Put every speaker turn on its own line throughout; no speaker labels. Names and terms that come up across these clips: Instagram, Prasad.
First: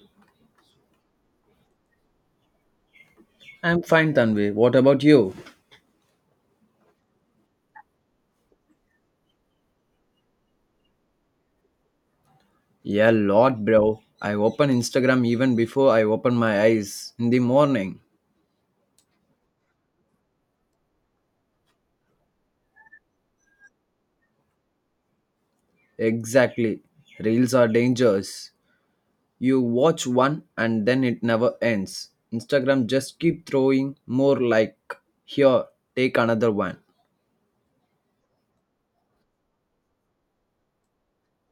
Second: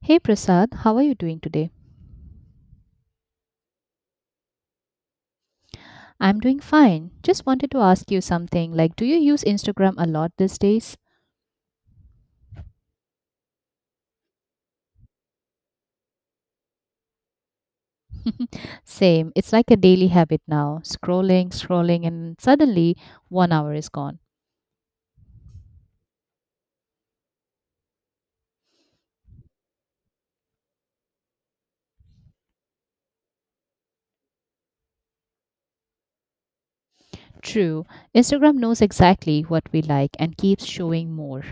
Hey Prasad, how are you doing today?
I'm fine, Tanvi. What about you?
I'm doing fine. Just wanted to ask you something, like, do you use Instagram a lot these days?
Yeah, lot, bro. I open Instagram even before I open my eyes in the morning.
Same. It's like a daily habit now. Scrolling, scrolling, and suddenly one hour is gone.
Exactly. Reels are dangerous. You watch one and then it never ends. Instagram just keep throwing more like, here, take another one.
True. Instagram knows exactly what we like and keeps showing more.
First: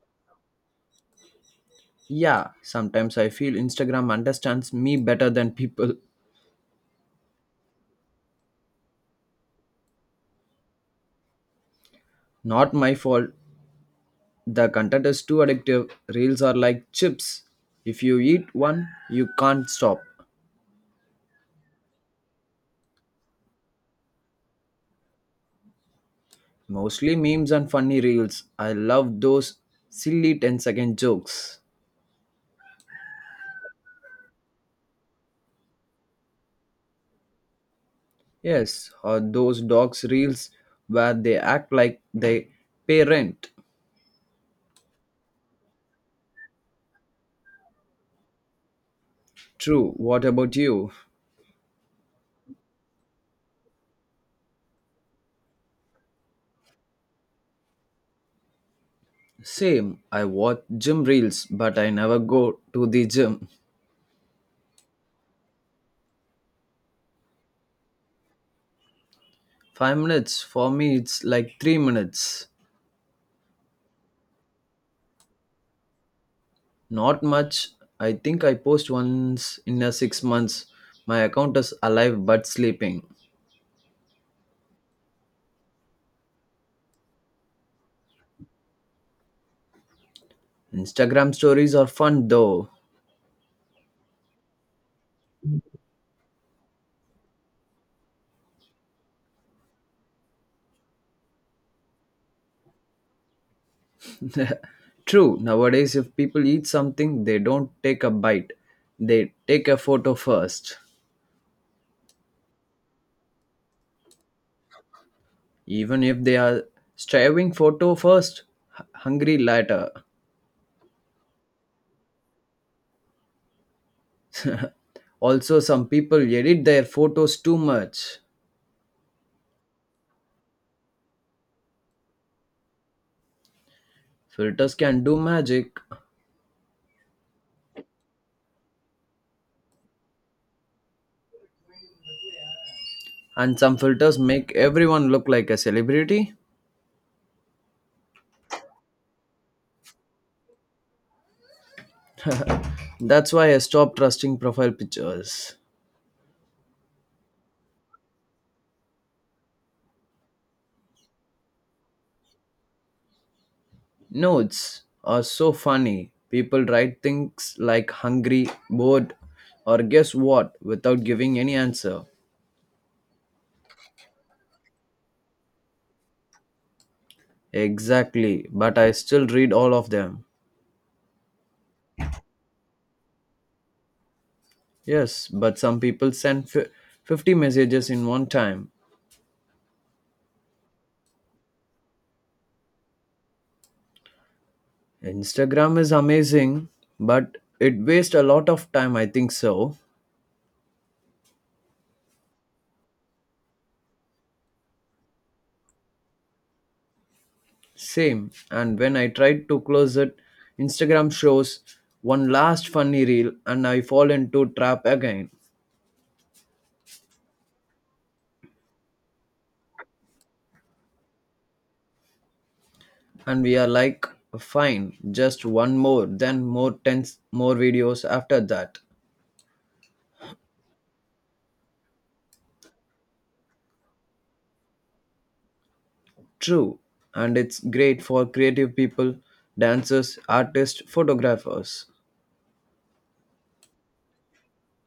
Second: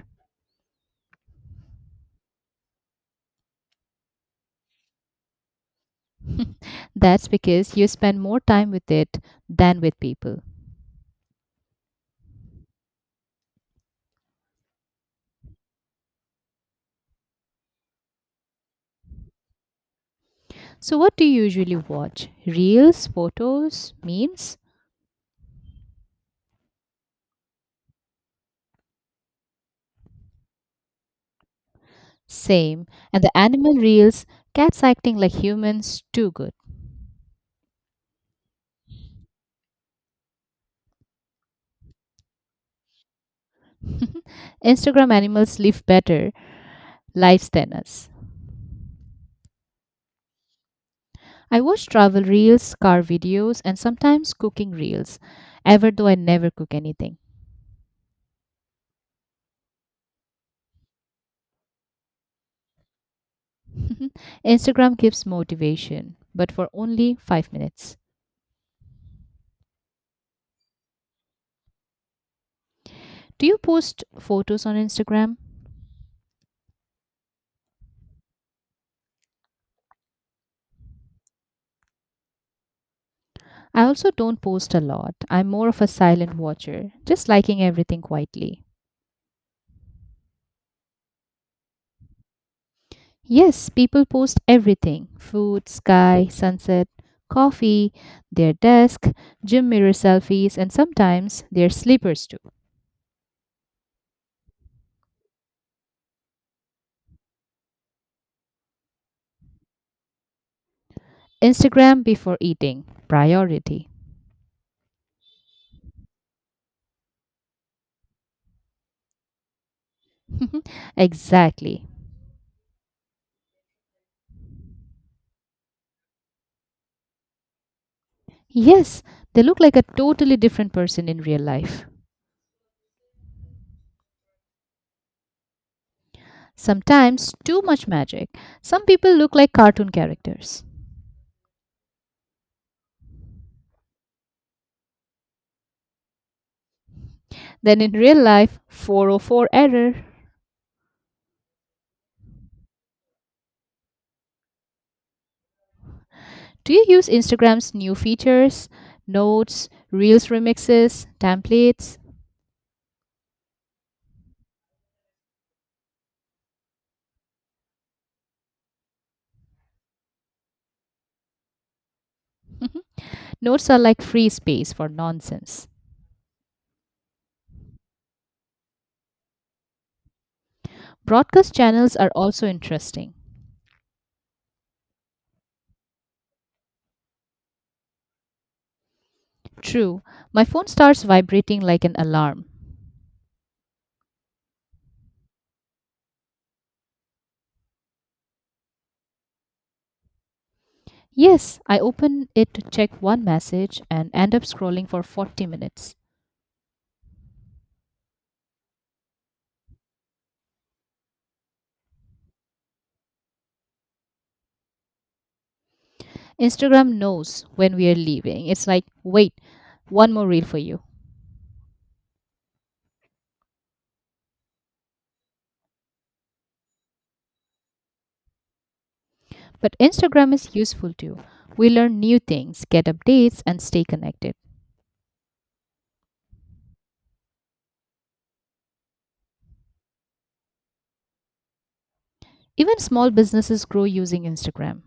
Yeah, sometimes I feel Instagram understands me better than people.
That's because you spend more time with it than with people.
Not my fault. The content is too addictive. Reels are like chips. If you eat one, you can't stop.
So, what do you usually watch? Reels, photos, memes?
Mostly memes and funny reels. I love those silly ten-second jokes.
Same. And the animal reels, cats acting like humans, too good.
Yes, or those dogs reels where they act like they pay rent.
Instagram animals live better lives than us.
True, what about you?
I watch travel reels, car videos, and sometimes cooking reels, ever though I never cook anything.
Same, I watch gym reels but I never go to the gym.
Instagram gives motivation, but for only 5 minutes.
5 minutes, for me it's like 3 minutes.
Do you post photos on Instagram?
Not much. I think I post once in a 6 months. My account is alive but sleeping.
I also don't post a lot. I'm more of a silent watcher, just liking everything quietly.
Instagram stories are fun though.
Yes, people post everything, food, sky, sunset, coffee, their desk, gym mirror selfies, and sometimes their sleepers too.
True, nowadays, if people eat something, they don't take a bite, they take a photo first.
Instagram before eating. Priority.
Even if they are striving, photo first, hungry later.
Exactly.
Also, some people edit their photos too much.
Yes, they look like a totally different person in real life.
Filters can do magic,
Sometimes too much magic. Some people look like cartoon characters.
and some filters make everyone look like a celebrity.
Then in real life, 404 error.
That's why I stopped trusting profile pictures.
Do you use Instagram's new features, notes, reels remixes, templates?
Notes are so funny. People write things like hungry, bored, or guess what without giving any answer.
Notes are like free space for nonsense.
Exactly, but I still read all of them.
Broadcast channels are also interesting.
Yes, but some people send fi 50 messages in one time.
True, my phone starts vibrating like an alarm.
Instagram is amazing, but it wastes a lot of time, I think so.
Yes, I open it to check one message and end up scrolling for 40 minutes.
Same, and when I tried to close it, Instagram shows one last funny reel and I fall into trap again.
Instagram knows when we are leaving. It's like, wait, one more reel for you.
And we are like, fine, just one more, then more tens, more videos after that.
But Instagram is useful too. We learn new things, get updates, and stay connected.
True. And it's great for creative people, dancers, artists, photographers.
Even small businesses grow using Instagram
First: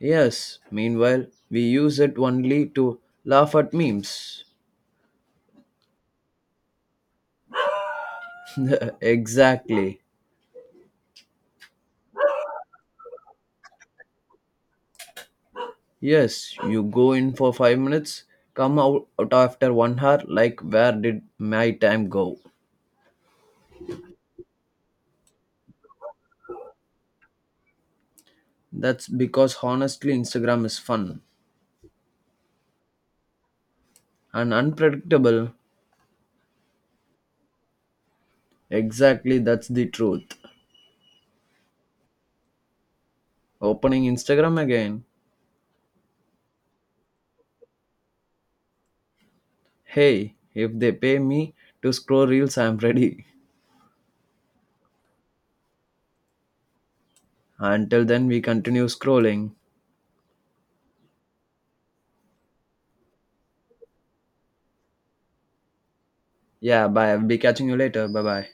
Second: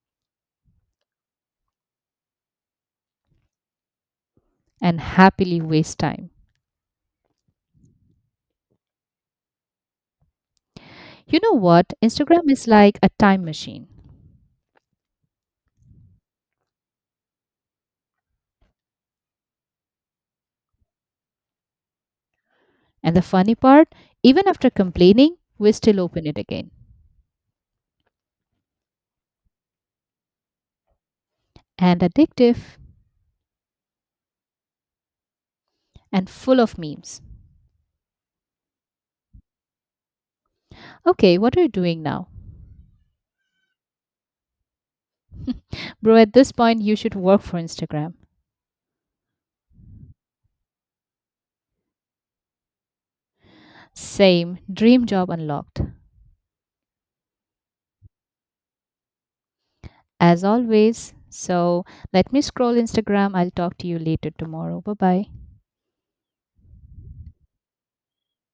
Yes, meanwhile, we use it only to laugh at memes.
and happily waste time.
Exactly.
You know what? Instagram is like a time machine.
Yes, you go in for 5 minutes, come out after 1 hour, like, where did my time go?
And the funny part, even after complaining, we still open it again.
That's because honestly, Instagram is fun
And addictive,
and unpredictable.
and full of memes.
Exactly, that's the truth.
Okay, what are you doing now?
Opening Instagram again.
Bro, at this point, you should work for Instagram.
Hey, if they pay me to scroll reels, I'm ready.
Same, dream job unlocked.
Until then, we continue scrolling.
As always, so let me scroll Instagram. I'll talk to you later tomorrow. Bye bye.
Yeah, bye. I'll be catching you later. Bye bye.